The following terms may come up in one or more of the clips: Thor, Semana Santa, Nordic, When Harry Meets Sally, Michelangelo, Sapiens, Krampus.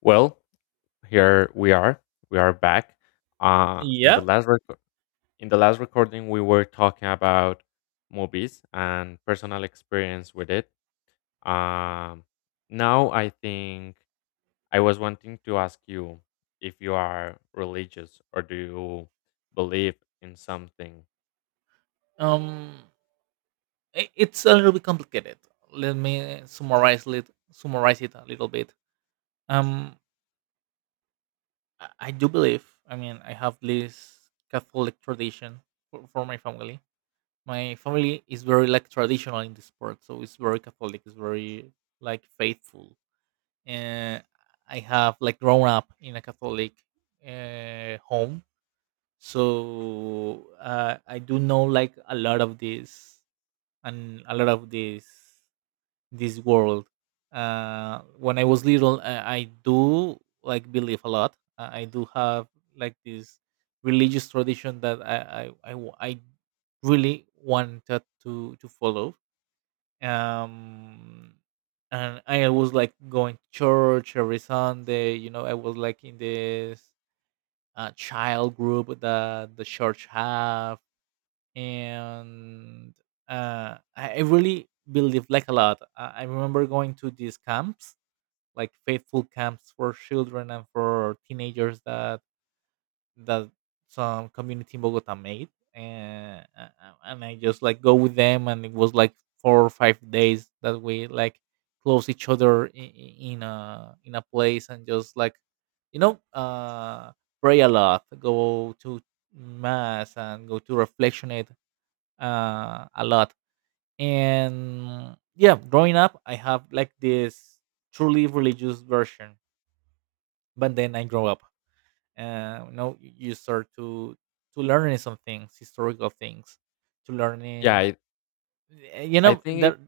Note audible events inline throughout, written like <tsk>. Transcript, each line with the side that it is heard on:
left: Well, here we are. We are back. Uh, in the
right: Yeah.
left: last reco- in the last recording, we were talking about movies and personal experience with it. Um, Now I think I was wanting to ask you if you are religious or do you believe in something.
right: Um, it's a little bit complicated. Let me summarize it. Summarize it a little bit. Um, I do believe. I mean, I have this Catholic tradition for my family. My family is very like traditional in this part, so it's very Catholic. It's very like faithful. And I have like grown up in a Catholic home, so I do know like a lot of this and a lot of these this world. When I was little, I do like believe a lot. I do have like this religious tradition that I really wanted to follow. Um, and I was like going to church every Sunday. I was like in this child group that the church have, and I really believe like a lot. I remember going to these camps, like faithful camps for children and for teenagers that that some community in Bogota made, and I just like go with them, and it was like 4 or 5 days that we like close each other in a place and just like you know uh pray a lot, go to mass, and go to reflectionate a lot. And yeah, growing up, I have like this truly religious version, but then I grow up. You start to learn some things, historical things, to
left: Yeah,
right: learning.
left: I,
right: You
left: I
right: know,
left: think
right: that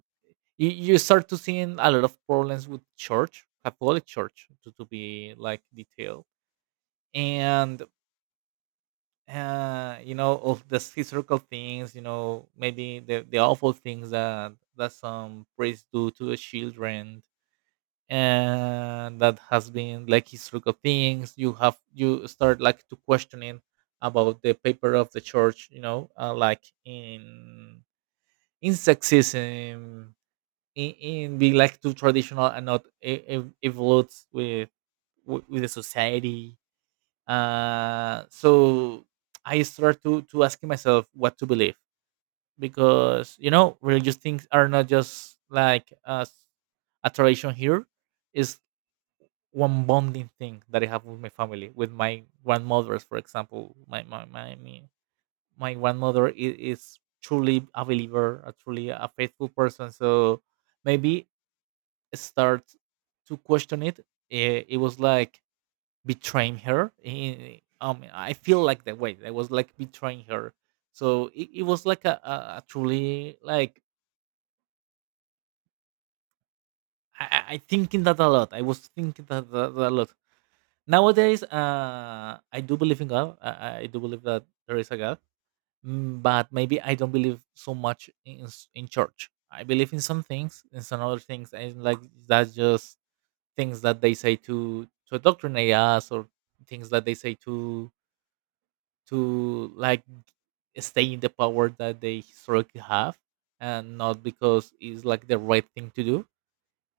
right: you start to seeing a lot of problems with church, Catholic church, to be like detailed, and of the historical things, maybe the awful things that some priests do to the children, and that has been like historical things. You start like to questioning about the paper of the church, like in sexism, in being like too traditional and not evolves with the society, so I start to asking myself what to believe, because religious things are not just like a tradition here. Is one bonding thing that I have with my family, with my grandmothers, for example. My grandmother is truly a believer, a truly a faithful person. So maybe start to question it. It was like betraying her. I feel like that way. I was like betraying her. So it was like a truly like I thinking that a lot. I was thinking that a lot. Nowadays, I do believe in God. I do believe that there is a God. But maybe I don't believe so much in church. I believe in some things, and some other things, and like that's just things that they say to indoctrinate us, or things that they say to like stay in the power that they historically have, and not because it's like the right thing to do.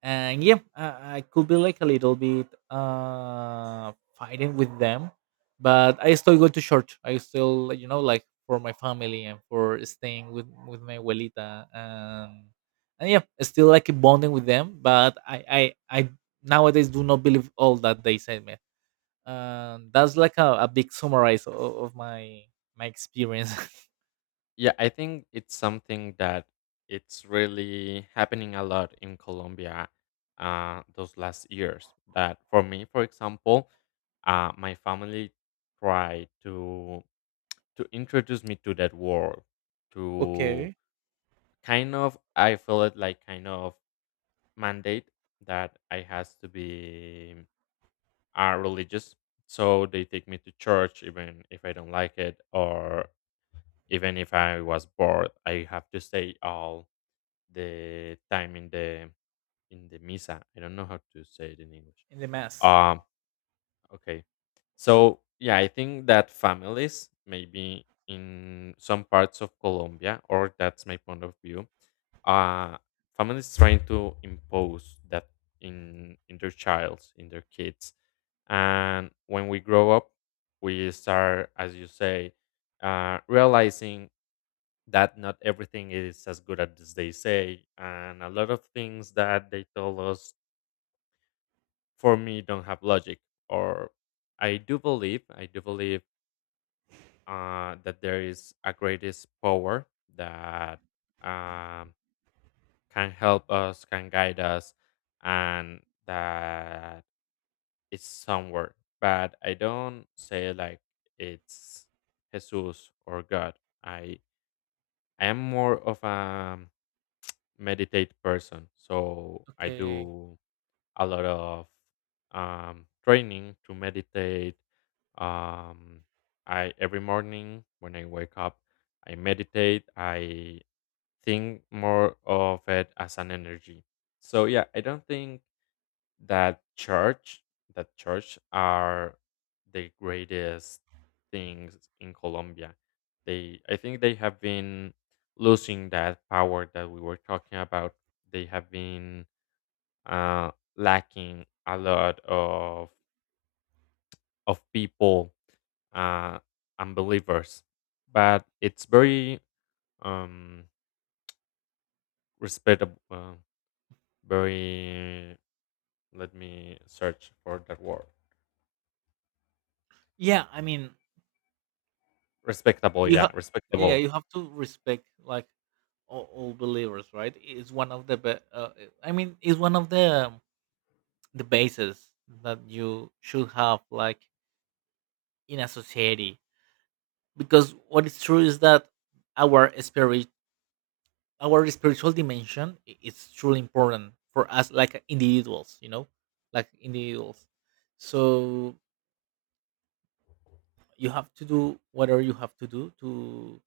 right: And yeah, I could be like a little bit fighting with them, but I still go to church, I still, like for my family and for staying with my abuelita, and yeah, still like bonding with them, but I nowadays do not believe all that they said, man. And that's like a big summarize of my experience. <laughs>
left: Yeah, I think it's something that it's really happening a lot in Colombia those last years. That for me, for example, my family tried to introduce me to that world, to
right: Okay.
left: kind of I feel it like kind of mandate that I has to be religious. So they take me to church even if I don't like it, or even if I was bored, I have to stay all the time in the misa. I don't know how to say it in English.
right: In the mass.
left: Um, okay. So yeah, I think that families maybe in some parts of Colombia, or that's my point of view, uh, families trying to impose that in their childs, in their kids, and when we grow up, we start, as you say, realizing that not everything is as good as they say and a lot of things that they told us for me don't have logic or I do believe that there is a greatest power that um, can help us can guide us and that it's somewhere but I don't say like it's jesus or god I I am more of a meditate person. So I
right: Okay.
left: do a lot of training to meditate. Um, I every morning when I wake up, I meditate. I think more of it as an energy. So yeah, I don't think that church that church are the greatest things in Colombia. They I think they have been losing that power that we were talking about. They have been uh, lacking a lot of people uh, and believers, but it's very um, respectable, very let me search for that word
right: Yeah, I mean, you have yeah, yeah,
left: respectable.
right: you have to respect like all believers, right? it's one of the be- I mean, it's one of the bases that you should have like in a society, because what is true is that our spirit our spiritual dimension is truly important for us like individuals, like individuals. So you have to do whatever you have to do to,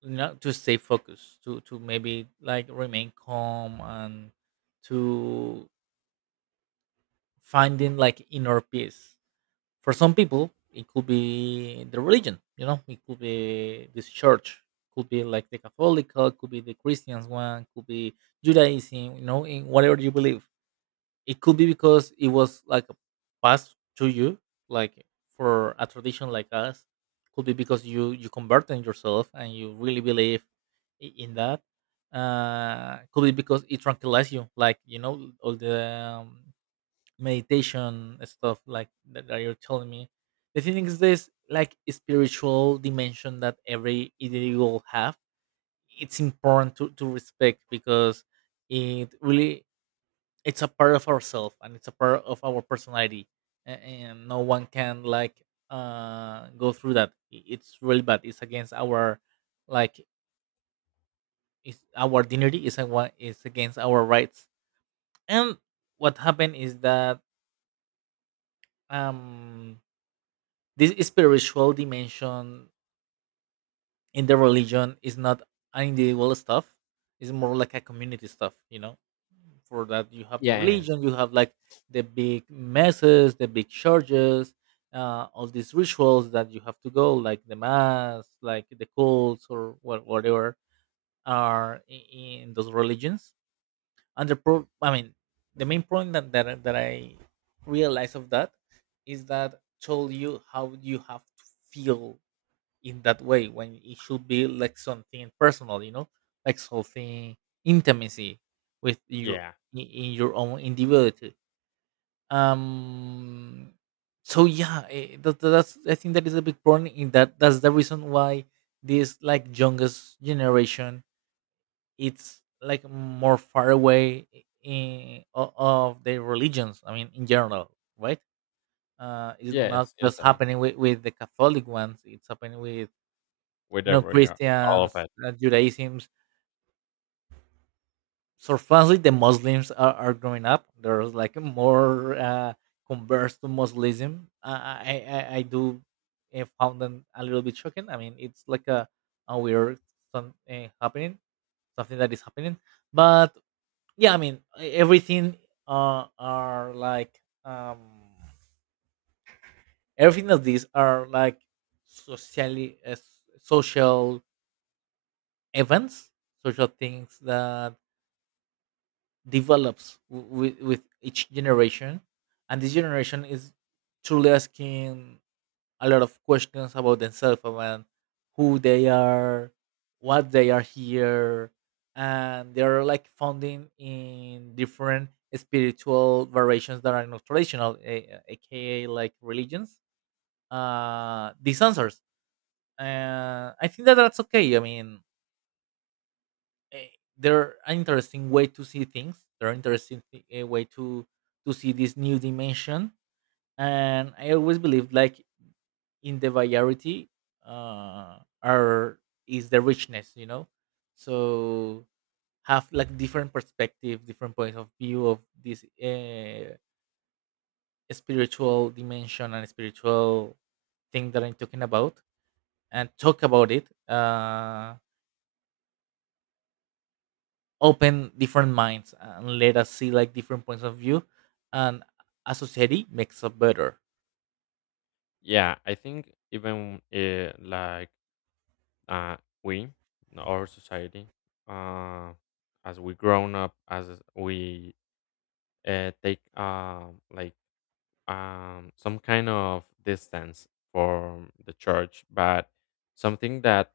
right: to stay focused, to maybe like remain calm, and to finding like inner peace. For some people it could be the religion, it could be this church, could be like the Catholic, could be the Christians one, could be Judaism, in whatever you believe. It could be because it was like passed to you, like for a tradition like us. Could be because you converted yourself and you really believe in that. Could be because it tranquilizes you, like all the um, meditation stuff like that you're telling me. The thing is this like spiritual dimension that every individual have, it's important to respect, because it really, it's a part of ourselves and it's a part of our personality. And no one can like go through that. It's really bad, it's against our like, it's our dignity, it's against our rights. And what happened is that, um this spiritual dimension in the religion is not an individual stuff, it's more like a community stuff, you know? For that you have the
left: Yes.
right: religion, you have like the big masses, the big churches, all these rituals that you have to go, like the mass, like the cults, or whatever, are in those religions. And I mean, the main point that I realized of that is that told you how you have to feel in that way, when it should be like something personal, like something intimacy with your,
left: Yeah.
right: in your own individuality. um so yeah, eh, that, that's I think that is a big problem in that. That's the reason why this like youngest generation it's like more far away of their religions, I mean, in general, right? It's not
left: Yes, yes,
right: just
left: I
right: happening with the Catholic ones, it's happening with,
left: Whatever. Every all of
right: Christians,
left: it.
right: Judaism's. Surprisingly, the Muslims are growing up. There's like more converts to Muslim. I do found them a little bit shocking. I mean, it's like a weird some happening, something that is happening. But yeah, I mean, everything are like um, everything of these are like socially, social events, social things that develops with each generation. And this generation is truly asking a lot of questions about themselves, about who they are, what they are here, and they are like founding in different spiritual variations that are not traditional, aka like religions, these answers. I think that that's okay. I mean, eh, they're an interesting way to see things. They're an interesting way to see this new dimension. And I always believe like in the variety, are is the richness, you know. So have like different perspective, different points of view of this spiritual dimension and spiritual thing that I'm talking about, and talk about it. Open different minds and let us see like different points of view, and a society makes us better.
left: Yeah, I think even like uh, we, our society, uh, as we grown up, as we take like some kind of distance from the church, but something that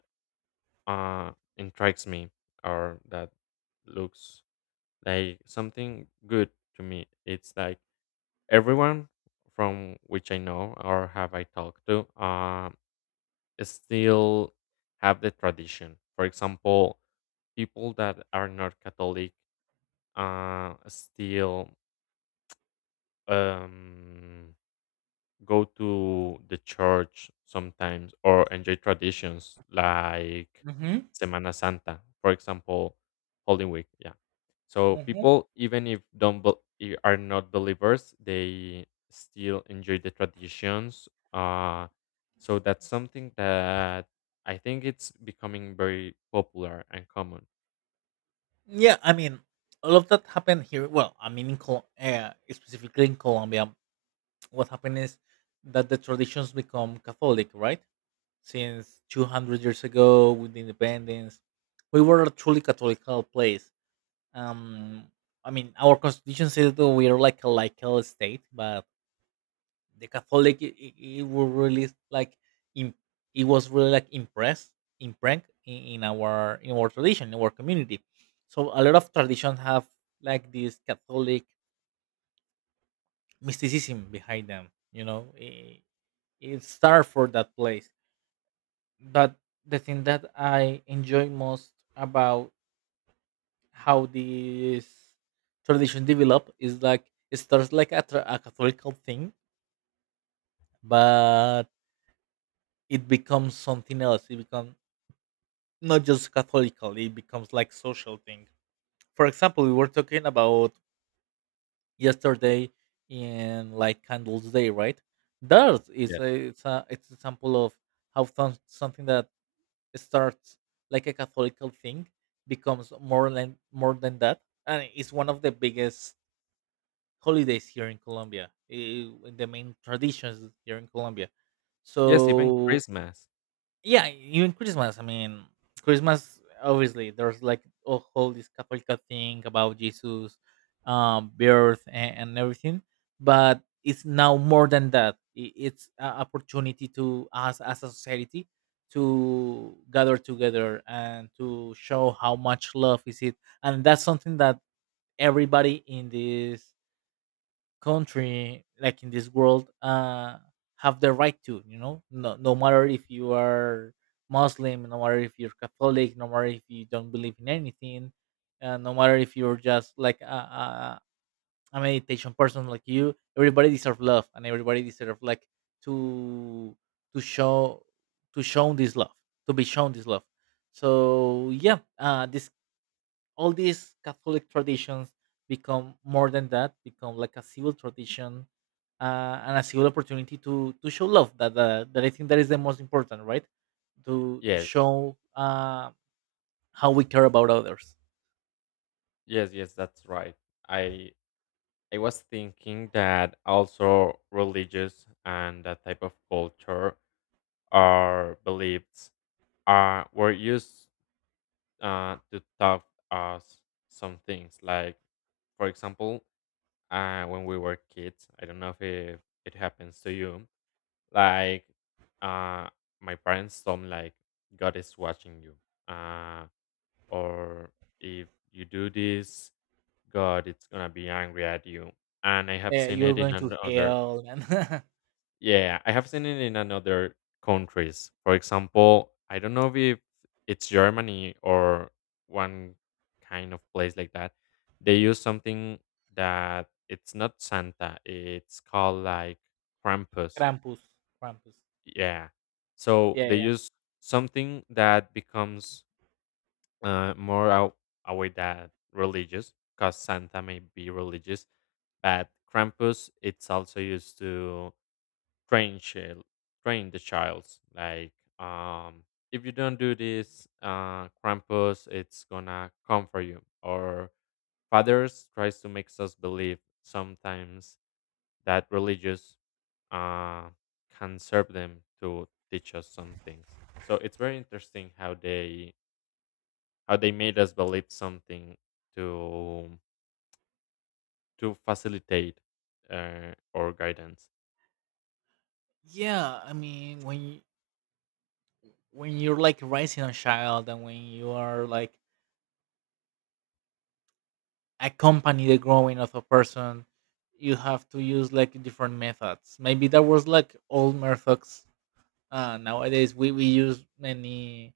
left: uh intrigues me or that looks like something good to me. It's like everyone from which I know or have I talked to still have the tradition. For example, people that are not Catholic still. Um, go to the church sometimes or enjoy traditions like
right: Hmm.
left: Semana Santa, for example, Holy Week. Yeah. So
right: Hmm.
left: people, even if don't bel- I- are not believers, they still enjoy the traditions. So that's something that I think it's becoming very popular and common.
right: Yeah, I mean, all of that happened here, well, I mean, specifically in Colombia. What happened is that the traditions become Catholic, right? Since 200 years ago, with the independence, we were a truly Catholic place. um I mean, our constitution says that we are like a laical state, but the Catholic it were really like im it was really like impressed imprint in our tradition, in our community. So a lot of traditions have like this Catholic mysticism behind them. It started for that place. But the thing that I enjoy most about how this tradition develop is like, it starts like a Catholic thing, but it becomes something else. It becomes not just catholical, it becomes like social thing. For example, we were talking about yesterday in like candles day, right? That is
left: Yes.
right: a it's example of how something that starts like a catholical thing becomes more than that. And it's one of the biggest holidays here in Colombia, the main traditions here in Colombia,
left: Yes, even
right: so...
left: Christmas.
right: Yeah, even Christmas. I mean, Christmas. Obviously, there's like a whole this Catholic thing about Jesus, birth and everything. But it's now more than that. It's an opportunity to us as a society to gather together and to show how much love is it, and that's something that everybody in this country like in this world have the right to, you know. No, no matter if you are muslim, no matter if you're catholic, no matter if you don't believe in anything, no matter if you're just like a, a meditation person like you. Everybody deserves love and everybody deserves like to to show, to show this love, to be shown this love. So yeah, this, all these Catholic traditions become more than that, become like a civil tradition, and a civil opportunity to show love. That I think that is the most important, right? To
left: Yes.
right: show how we care about others.
left: Yes. Yes. That's right. I I was thinking that also religious and that type of culture or beliefs are were used to taught us some things. Like, for example, when we were kids, I don't know if it, it happens to you. Like, uh, my parents told me like God is watching you, uh, or if you do this, God it's gonna be angry at you. And I have seen
right: You're
left: it in
right: going to
left: another
right: hell and <laughs>
left: Yeah, I have seen it in another countries. For example, I don't know if it's Germany or one kind of place like that. They use something that it's not Santa, it's called like Krampus.
right: Krampus, Krampus.
left: Yeah. So
right: Yeah,
left: they
right: yeah,
left: use something that becomes more out a way that religious, because Santa may be religious, but Krampus it's also used to train child train the child like um if you don't do this krampus it's gonna come for you or fathers tries to makes us believe sometimes that religious uh can serve them to teach us some things so it's very interesting how they made us believe something to to facilitate our guidance.
right: yeah. I mean, when you, when you're like raising a child and when you are like accompany the growing of a person, you have to use like different methods. Maybe that was like old methods. Nowadays we use many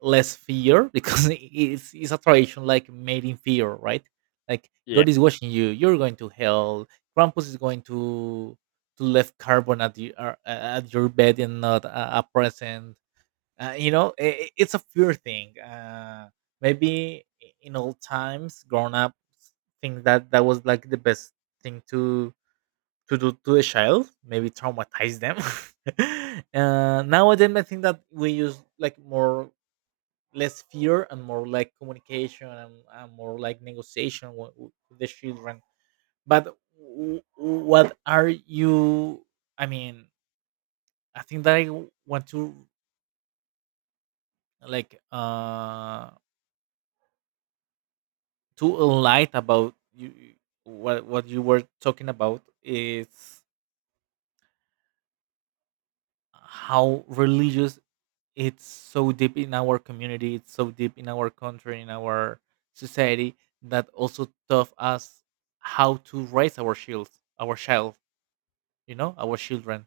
right: less fear <laughs> because it's a tradition like made in fear, right? Like
left: Yeah.
right: god is watching you, you're going to hell, krampus is going to left carbon at, the, at your bed and not a present. You know, it's a fear thing. Maybe in old times, grown up think that that was like the best thing to do to a child, maybe traumatize them. <laughs> Nowadays I think that we use like more less fear and more like communication, and more like negotiation with the children. But w- w- what are you I mean, I think that I want to, like uh to enlight about you what you were talking about is how religious, it's so deep in our community, it's so deep in our country, in our society, that also taught us how to raise our shields, our child, you know, our children.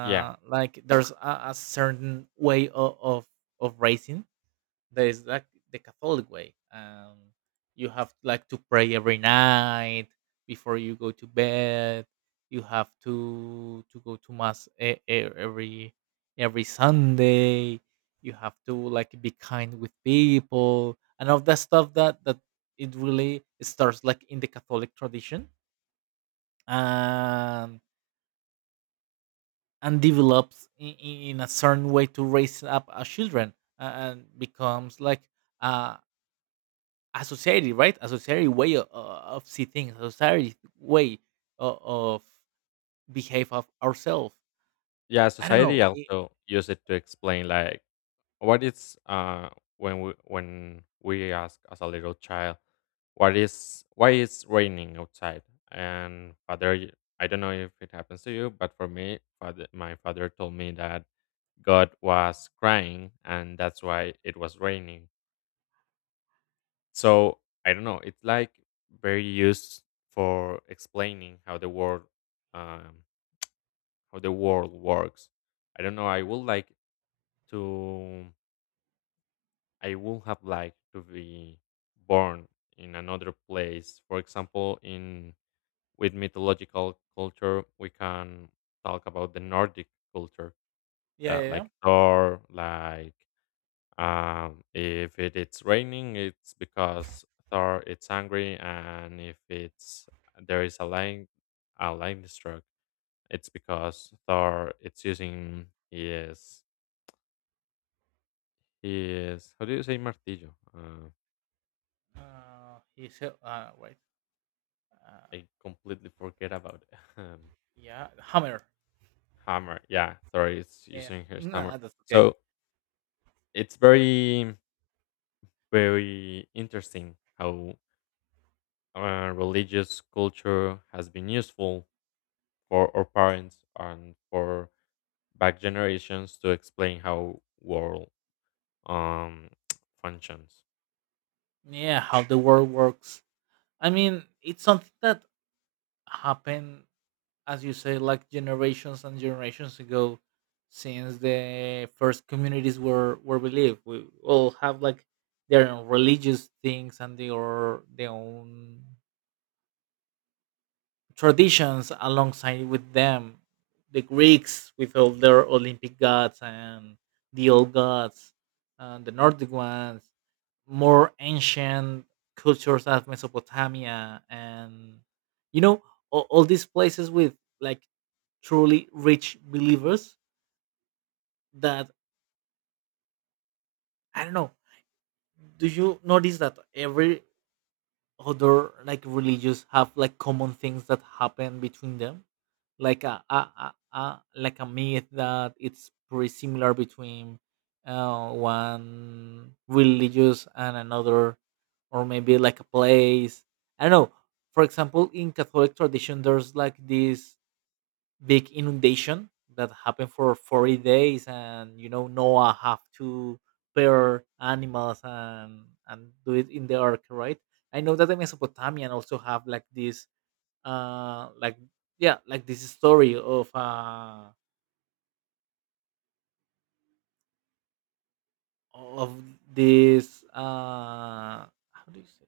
left: Yeah.
right: Like there's a certain way of raising. There is like the Catholic way. You have like to pray every night before you go to bed. You have to go to mass every Sunday. You have to like be kind with people and all that stuff. That it really starts like in the Catholic tradition and and develops in a certain way to raise up a children and becomes like a, a society, right? A society way of see things, a society way of behave of ourselves.
left: Yeah,
right: I don't
left: society
right: know. It,
left: also use it to explain like what is when we ask as a little child what is why it's raining outside and I don't know if it happens to you but for me father my father told me that God was crying and that's why it was raining so I don't know it's like very used for explaining um how the world works. I don't know I would like to I would have liked to be born in another place. For example, in with mythological culture, we can talk about the Nordic culture,
right: yeah, yeah,
left: that
right: yeah.
left: like Thor. Like if it, it's raining, it's because Thor it's angry, and if it's there is a line struck, it's because Thor it's using his how do you say martillo? Uh,
right: He said, wait. Uh,
left: I completely forget about <laughs> um,
right: yeah, hammer.
left: hammer. Yeah, sorry, it's
right: Yeah.
left: using
right: <laughs>
left: her
right: Nah,
left: hammer.
right: that's okay.
left: So it's very, very interesting how religious culture has been useful for our parents and for back generations to explain how world um <tsk> functions.
right: Yeah, how the world works. I mean, it's something that happened, as you say, like generations and generations ago. Since the first communities where we live, we all have like their own religious things and their own traditions alongside with them. The Greeks with all their Olympic gods and the old gods, and the Nordic ones, more ancient cultures as Mesopotamia and, you know, all these places with like truly rich believers that, I don't know. Do you notice that every other like religious have like common things that happen between them? Like a like a myth that it's pretty similar between, one religious and another, or maybe like a place. I don't know. For example, in Catholic tradition, there's like this big inundation that happened for 40 days, and you know Noah have to pair animals and do it in the ark, right? I know that the mesopotamian also have like this, uh like yeah, like this story of of this, how do you say,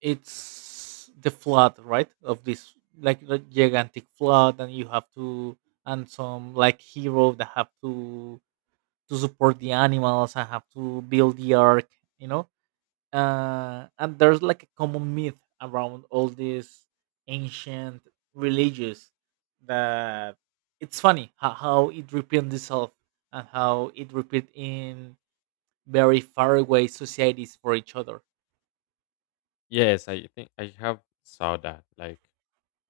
right: it's the flood, right? Of this like the gigantic flood, and you have to, and some like hero that have to support the animals. I have to build the ark, you know. And there's like a common myth around all these ancient religious that it's funny how it repeats itself and how it repeats in very faraway societies for each other.
left: Yes, I think I have saw that. Like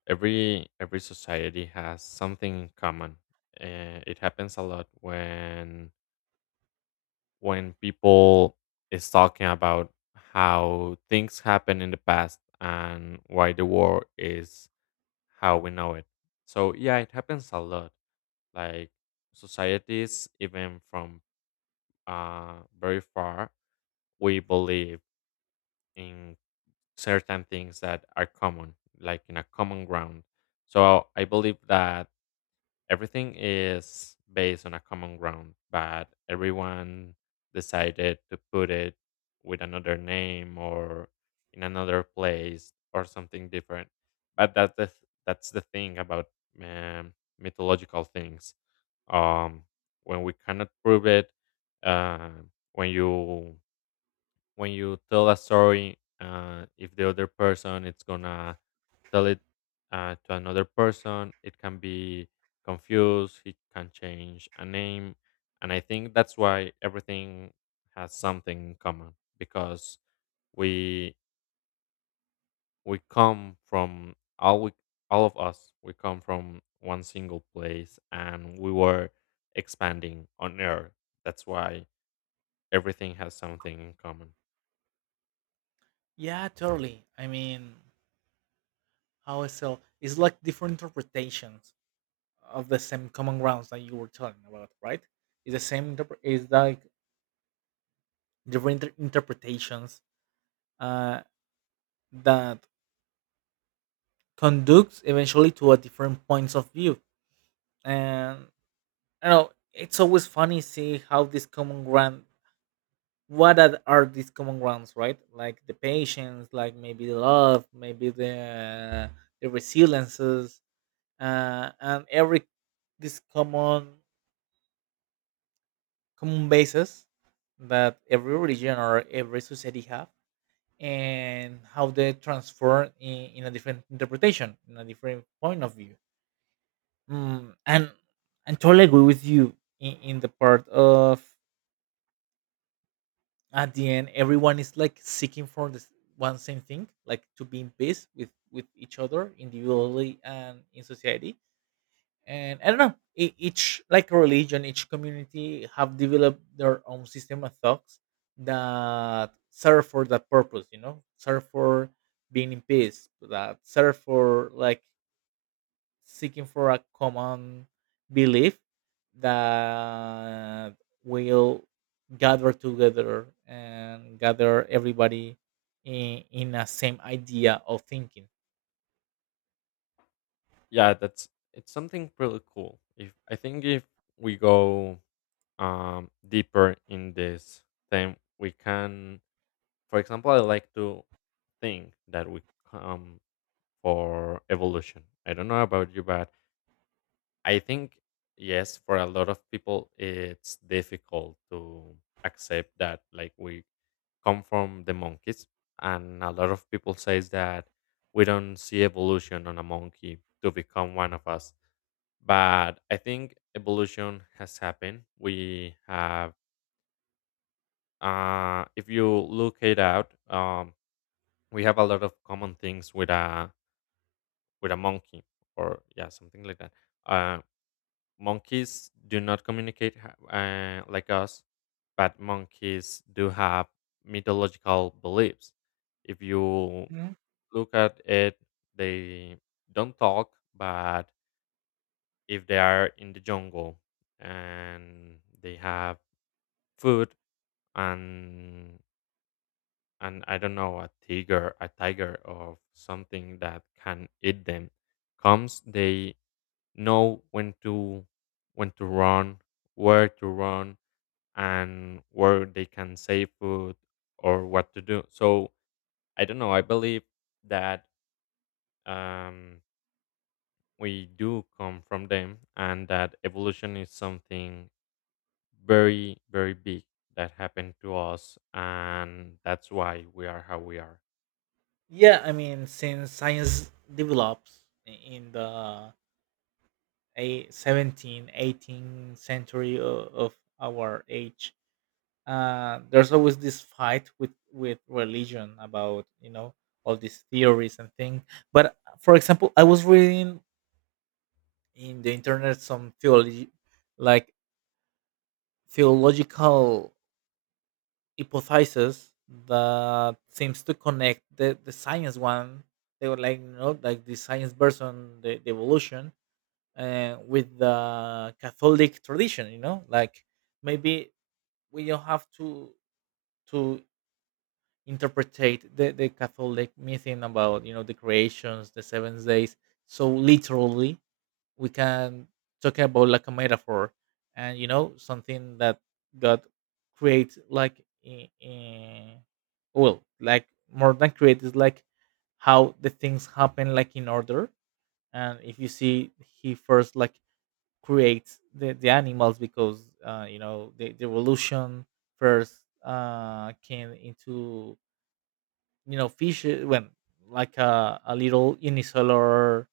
left: every society has something in common. It happens a lot when people is talking about how things happen in the past and why the world is how we know it. So yeah, it happens a lot. Like societies, even from very far, we believe in certain things that are common, like in a common ground. So I believe that everything is based on a common ground, but everyone decided to put it with another name or in another place or something different. But that's the thing about um, mythological things. Um, when we cannot prove it, uh, when you when you tell a story, if the other person it's gonna tell it to another person, it can be confused, it can change a name. And I think that's why everything has something in common because we we come from all we all of us we come from one single place and we were expanding on earth. That's why everything has something in common.
right: Yeah, totally. I mean, how I sell it's like different interpretations of the same common grounds that you were talking about, right? It's the same. It's like different interpretations uh, that conducts eventually to a different points of view. And I know it's always funny see how these common ground, what are these common grounds, right? Like the patience, like maybe the love, maybe the resiliences, and every this common common basis that every religion or every society have, and how they transform in a different interpretation in a different point of view. Mm, and totally agree with you in the part of, at the end everyone is like seeking for this one same thing, like to be in peace with each other individually and in society. And I don't know, each like religion, each community have developed their own system of thoughts that serve for that purpose. You know, serve for being in peace, that serve for like seeking for a common belief that will gather together and gather everybody in a same idea of thinking.
left: Yeah, that's it's something pretty cool. If I think if we go deeper in this thing, we can, for example, I like to think that we come for evolution. I don't know about you, but I think, yes, for a lot of people, it's difficult to accept that, like, we come from the monkeys. And a lot of people says that we don't see evolution on a monkey to become one of us. But I think evolution has happened. We have if you look it out, we have a lot of common things with a monkey or yeah, something like that. Uh, monkeys do not communicate like us, but monkeys do have mythological beliefs. If you
right: Mhm.
left: look at it, they don't talk, but if they are in the jungle and they have food and and I don't know a tiger or something that can eat them comes, they know when to run, where to run, and where they can save food or what to do. So I don't know. I believe that um, we do come from them, and that evolution is something very very big that happened to us, and that's why we are how we are.
right: Yeah, I mean, since science develops in the a 17, 18th century of our age, there's always this fight with religion about, you know, all these theories and things. But for example, I was reading in the internet some theology like theological hypothesis that seems to connect the science one. They were like, you know, like the science version, the evolution, with the Catholic tradition. You know, like maybe we don't have to interpretate the Catholic mything about, you know, the creations, the 7 days. So literally, we can talk about like a metaphor, and you know something that God creates like in, well, like more than create is like how the things happen like in order. And if you see, he first like creates the animals because, you know, the evolution first came into, you know, fish, when like a little unicellular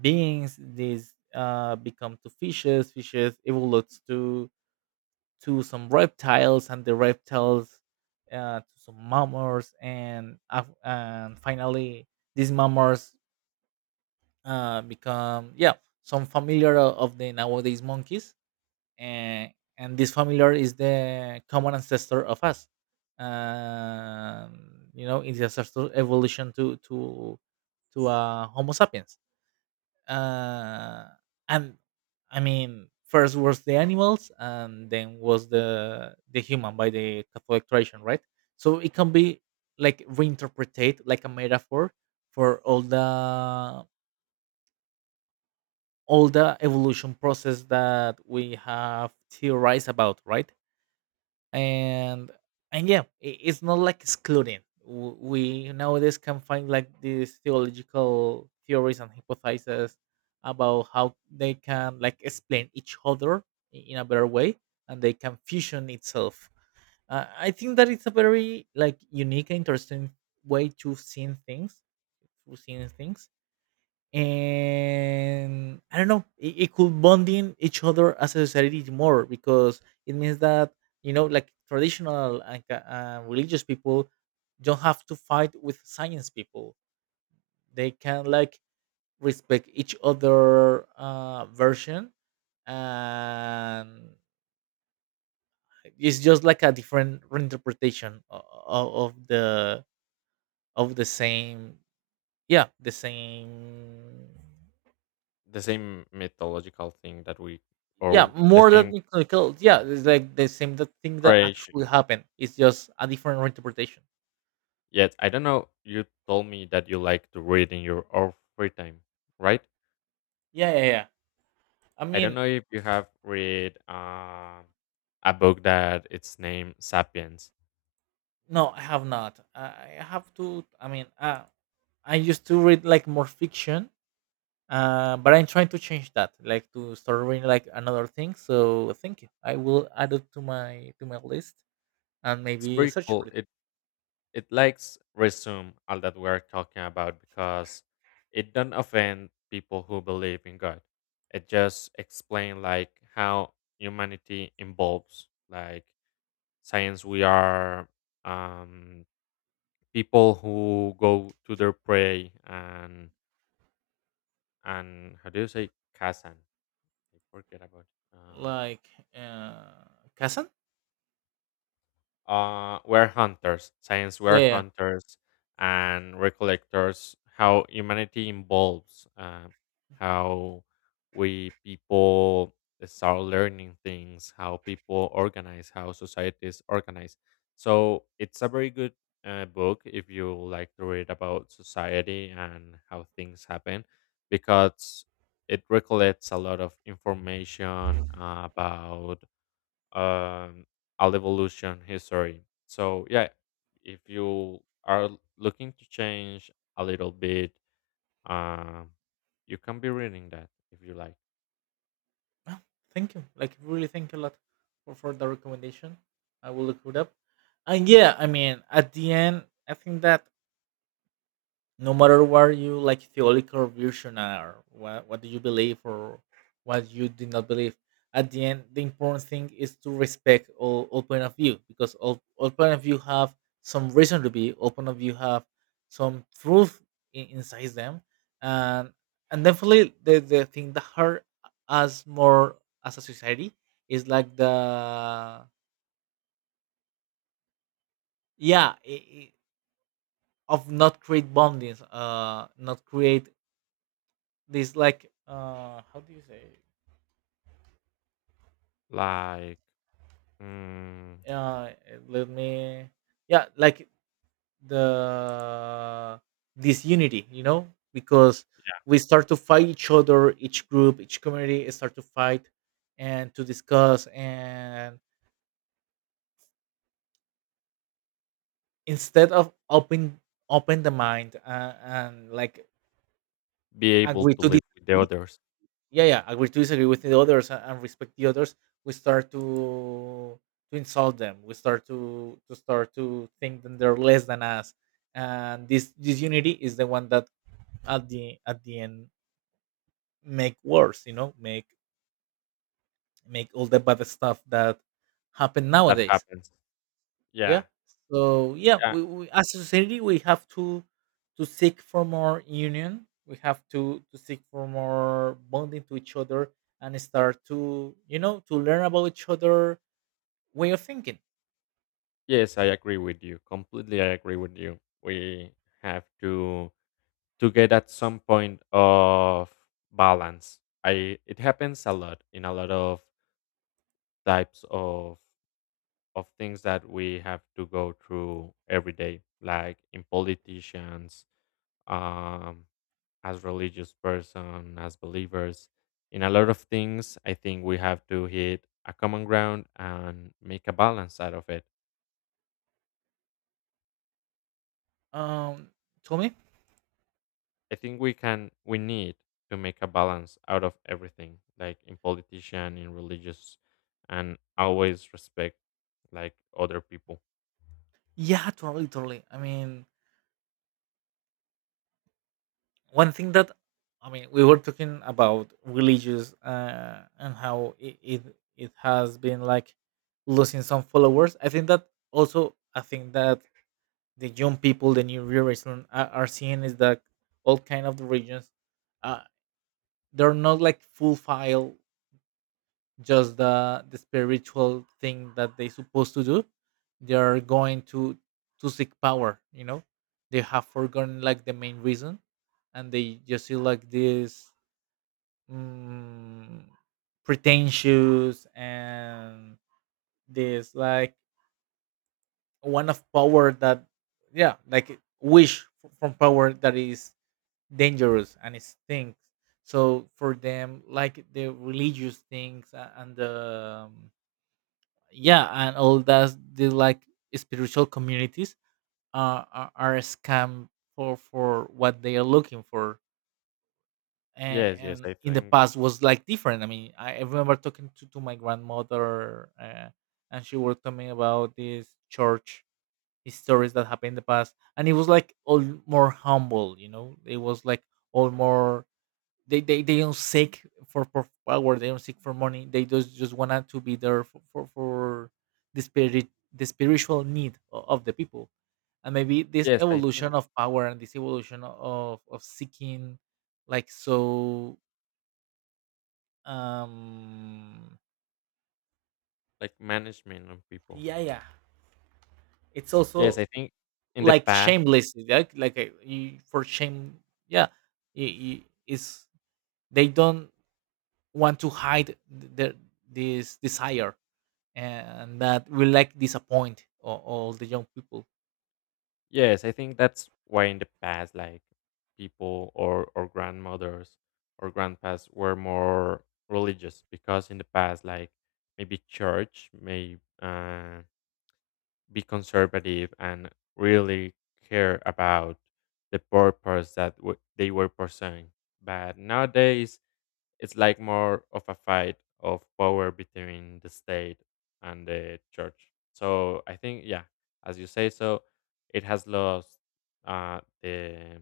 right: beings, these become to fishes, fishes evolutes to some reptiles, and the reptiles to some mammals, and finally these mammals become, yeah, some familiar of the nowadays monkeys, and and this familiar is the common ancestor of us. You know, it's the ancestor evolution to, homo sapiens. uh and I mean first was the animals and then was the human by the Catholic tradition, right? So it can be like reinterpreted like a metaphor for all the evolution process that we have theorized about, right? And and yeah i- it's not like excluding. We nowadays can find like these theological theories and hypotheses about how they can like explain each other in a better way, and they can fusion itself. I think that it's a very like unique and interesting way to seeing things, to seeing things. And I don't know, it could bonding each other as a society more because it means that, you know, like traditional like, religious people don't have to fight with science people. They can like respect each other version, and it's just like a different reinterpretation of the of the same, yeah, the same.
left: The same mythological thing that we
right: Yeah,
left: or the
right: more
left: same
right: than clinical. Yeah, it's like the same that thing that actually
left: creation.
right: happened. It's just a different interpretation.
left: Yet I don't know, you told me that you like to read in your own free time, right?
right: Yeah, yeah, yeah. I
left: I don't
right: mean,
left: know if you have read a book that it's named Sapiens.
right: no, I have not. I have to. I mean, I used to read like more fiction, but I'm trying to change that, like to start reading like another thing. So thank you. I will add it to my list and
left: It's
right: maybe
left: pretty
right: search for
left: cool.
right: it.
left: It likes resume all that we're talking about because it don't offend people who believe in God. It just explain like how humanity involves like science, we are um, people who go to their prey and how do you say kasan? I forget about. uh,
right: Like, uh, Kazan.
left: were hunters, science we're
right: Yeah.
left: hunters and recollectors, how humanity evolves, how we people start learning things, how people organize, how societies organize. So it's a very good book if you like to read about society and how things happen because it recollects a lot of information about um, all evolution history. So yeah, if you are looking to change a little bit, um, you can be reading that if you
right: Oh, thank you. Like really thank you a lot for the recommendation. I will look it up. And yeah, I mean at the end I think that, no matter what you like theological version or what do you believe or what you do not believe, at the end the important thing is to respect all point of view, because all point of view have some reason to be, all point of view have some truth in, inside them. and and definitely the thing that hurt us more as a society is like the, yeah, of not create bondings, not create this, like, how do you say
left: like mm,
right: it? It let me, yeah, like, the disunity, you know, because
left: yeah,
right: we start to fight each other, each group, each community start to fight and to discuss, and instead of open the mind, and like
left: be able
right: agree
left: to
right: to
left: live with the
right: disagree.
left: others.
right: Yeah, yeah, agree to disagree with the others and respect the others. We start to insult them, we start to start to think that they're less than us, and this unity is the one that, at the end, make worse, you know, make, make all the bad stuff that happen
left: That
right: nowadays.
left: happens.
right: Yeah.
left: Yeah,
right: So yeah,
left: yeah,
right: we as a society, we have to seek for more union. We have to seek for more bonding to each other, and start to, you know, to learn about each other way of thinking.
left: yes, I agree with you. Completely, I agree with you. We have to get at some point of balance. I it happens a lot in a lot of types of things that we have to go through every day, like in politicians, um, as religious person, as believers, in a lot of things. I think we have to hit a common ground and make a balance out of it.
right: um Tommy.
left: I think we can, we need to make a balance out of everything, like in politician, in religious, and always respect like other people.
right: Yeah, totally, totally. I mean, one thing that, I mean, we were talking about religious, uh, and how it has been like losing some followers. I think that, also I think that the young people, the new generation are seeing is that all kind of the religions, uh, they're not like full file, just the spiritual thing that they supposed to do. They're going to seek power. You know, they have forgotten like the main reason, and they just see like this, mm, pretentious and this like one of power that, yeah, like wish from power that is dangerous and it stinks. So for them, like the religious things and the, um, yeah, and all that the like spiritual communities, are a scam for what they are looking for. And,
left: Yes, yes,
right: and
left: I
right: in the
left: think.
right: past was like different. I mean, I remember talking to my grandmother, and she was telling me about this church stories that happened in the past, and it was like all more humble. You know, it was like all more, they, they don't seek for power, they don't seek for money, they just wanted to be there for for the spirit, the spiritual need of the people. And maybe this
left: Yes, I
right: evolution
left: think
right: of power and this evolution of seeking, like so, um
left: like management on people.
right: yeah, yeah, it's
left: Yes,
right: also
left: I think in the
right: like
left: past
right: shameless, like, you, for shame. Yeah, it's, they don't want to hide their, this desire. And that will like disappoint all the young people.
left: yes, I think that's why in the past, like, people or grandmothers or grandpas were more religious because in the past, like, maybe church may, uh, be conservative and really care about the purpose that w they were pursuing. But nowadays it's like more of a fight of power between the state and the church. So I think, yeah, as you say, so it has lost the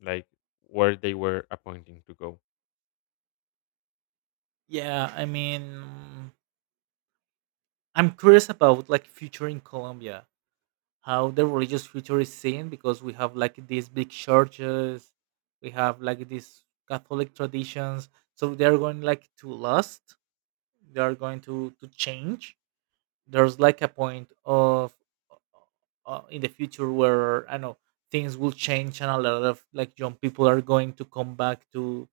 left: like where they were appointing to go.
right: Yeah, I mean, I'm curious about like future in Colombia, how the religious future is seen, because we have like these big churches, we have like these Catholic traditions, so they are going like to lust, they are going to change. There's like a point of, in the future where I know things will change, and a lot of like young people are going to come back to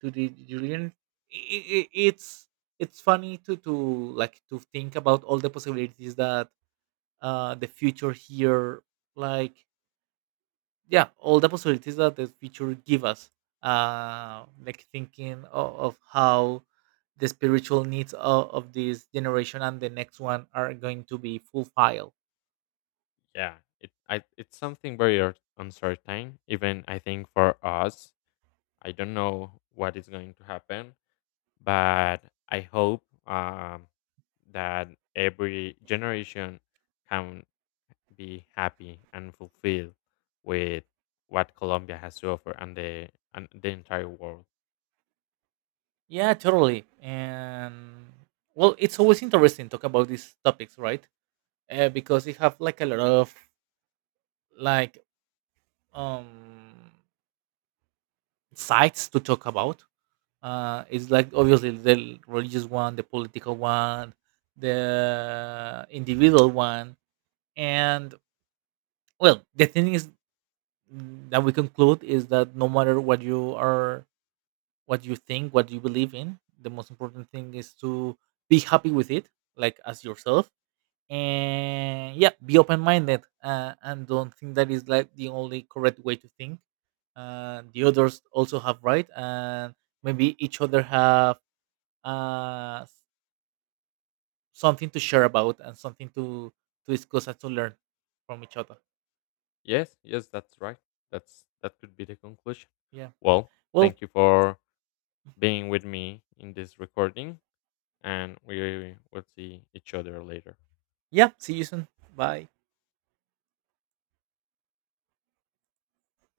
right: to the Julian. It's it's funny to, like, to think about all the possibilities that, uh, the future here, like, yeah, all the possibilities that the future give us, uh, like thinking of how the spiritual needs of this generation and the next one are going to be fulfilled.
left: Yeah, it I, it's something very uncertain. Even I think for us, I don't know what is going to happen, but I hope that every generation can be happy and fulfilled with what Colombia has to offer and the entire world.
right: Yeah, totally. And well, it's always interesting talk about these topics, right? Uh, because you have like a lot of, like, um sides to talk about. Uh, it's like obviously the religious one, the political one, the individual one, and, well, the thing is, that we conclude is that no matter what you are, what you think, what you believe in, the most important thing is to be happy with it, like as yourself. And yeah, be open-minded, and don't think that is like the only correct way to think. Uh, the others also have right, and maybe each other have, uh, s- something to share about and something to discuss and to learn from each other.
left: Yes, yes, that's right. That's that could be the conclusion.
right: Yeah.
left: Well,
right: Well,
left: thank you for being with me in this recording and we will see each other later.
right: yeah, see you soon. Bye.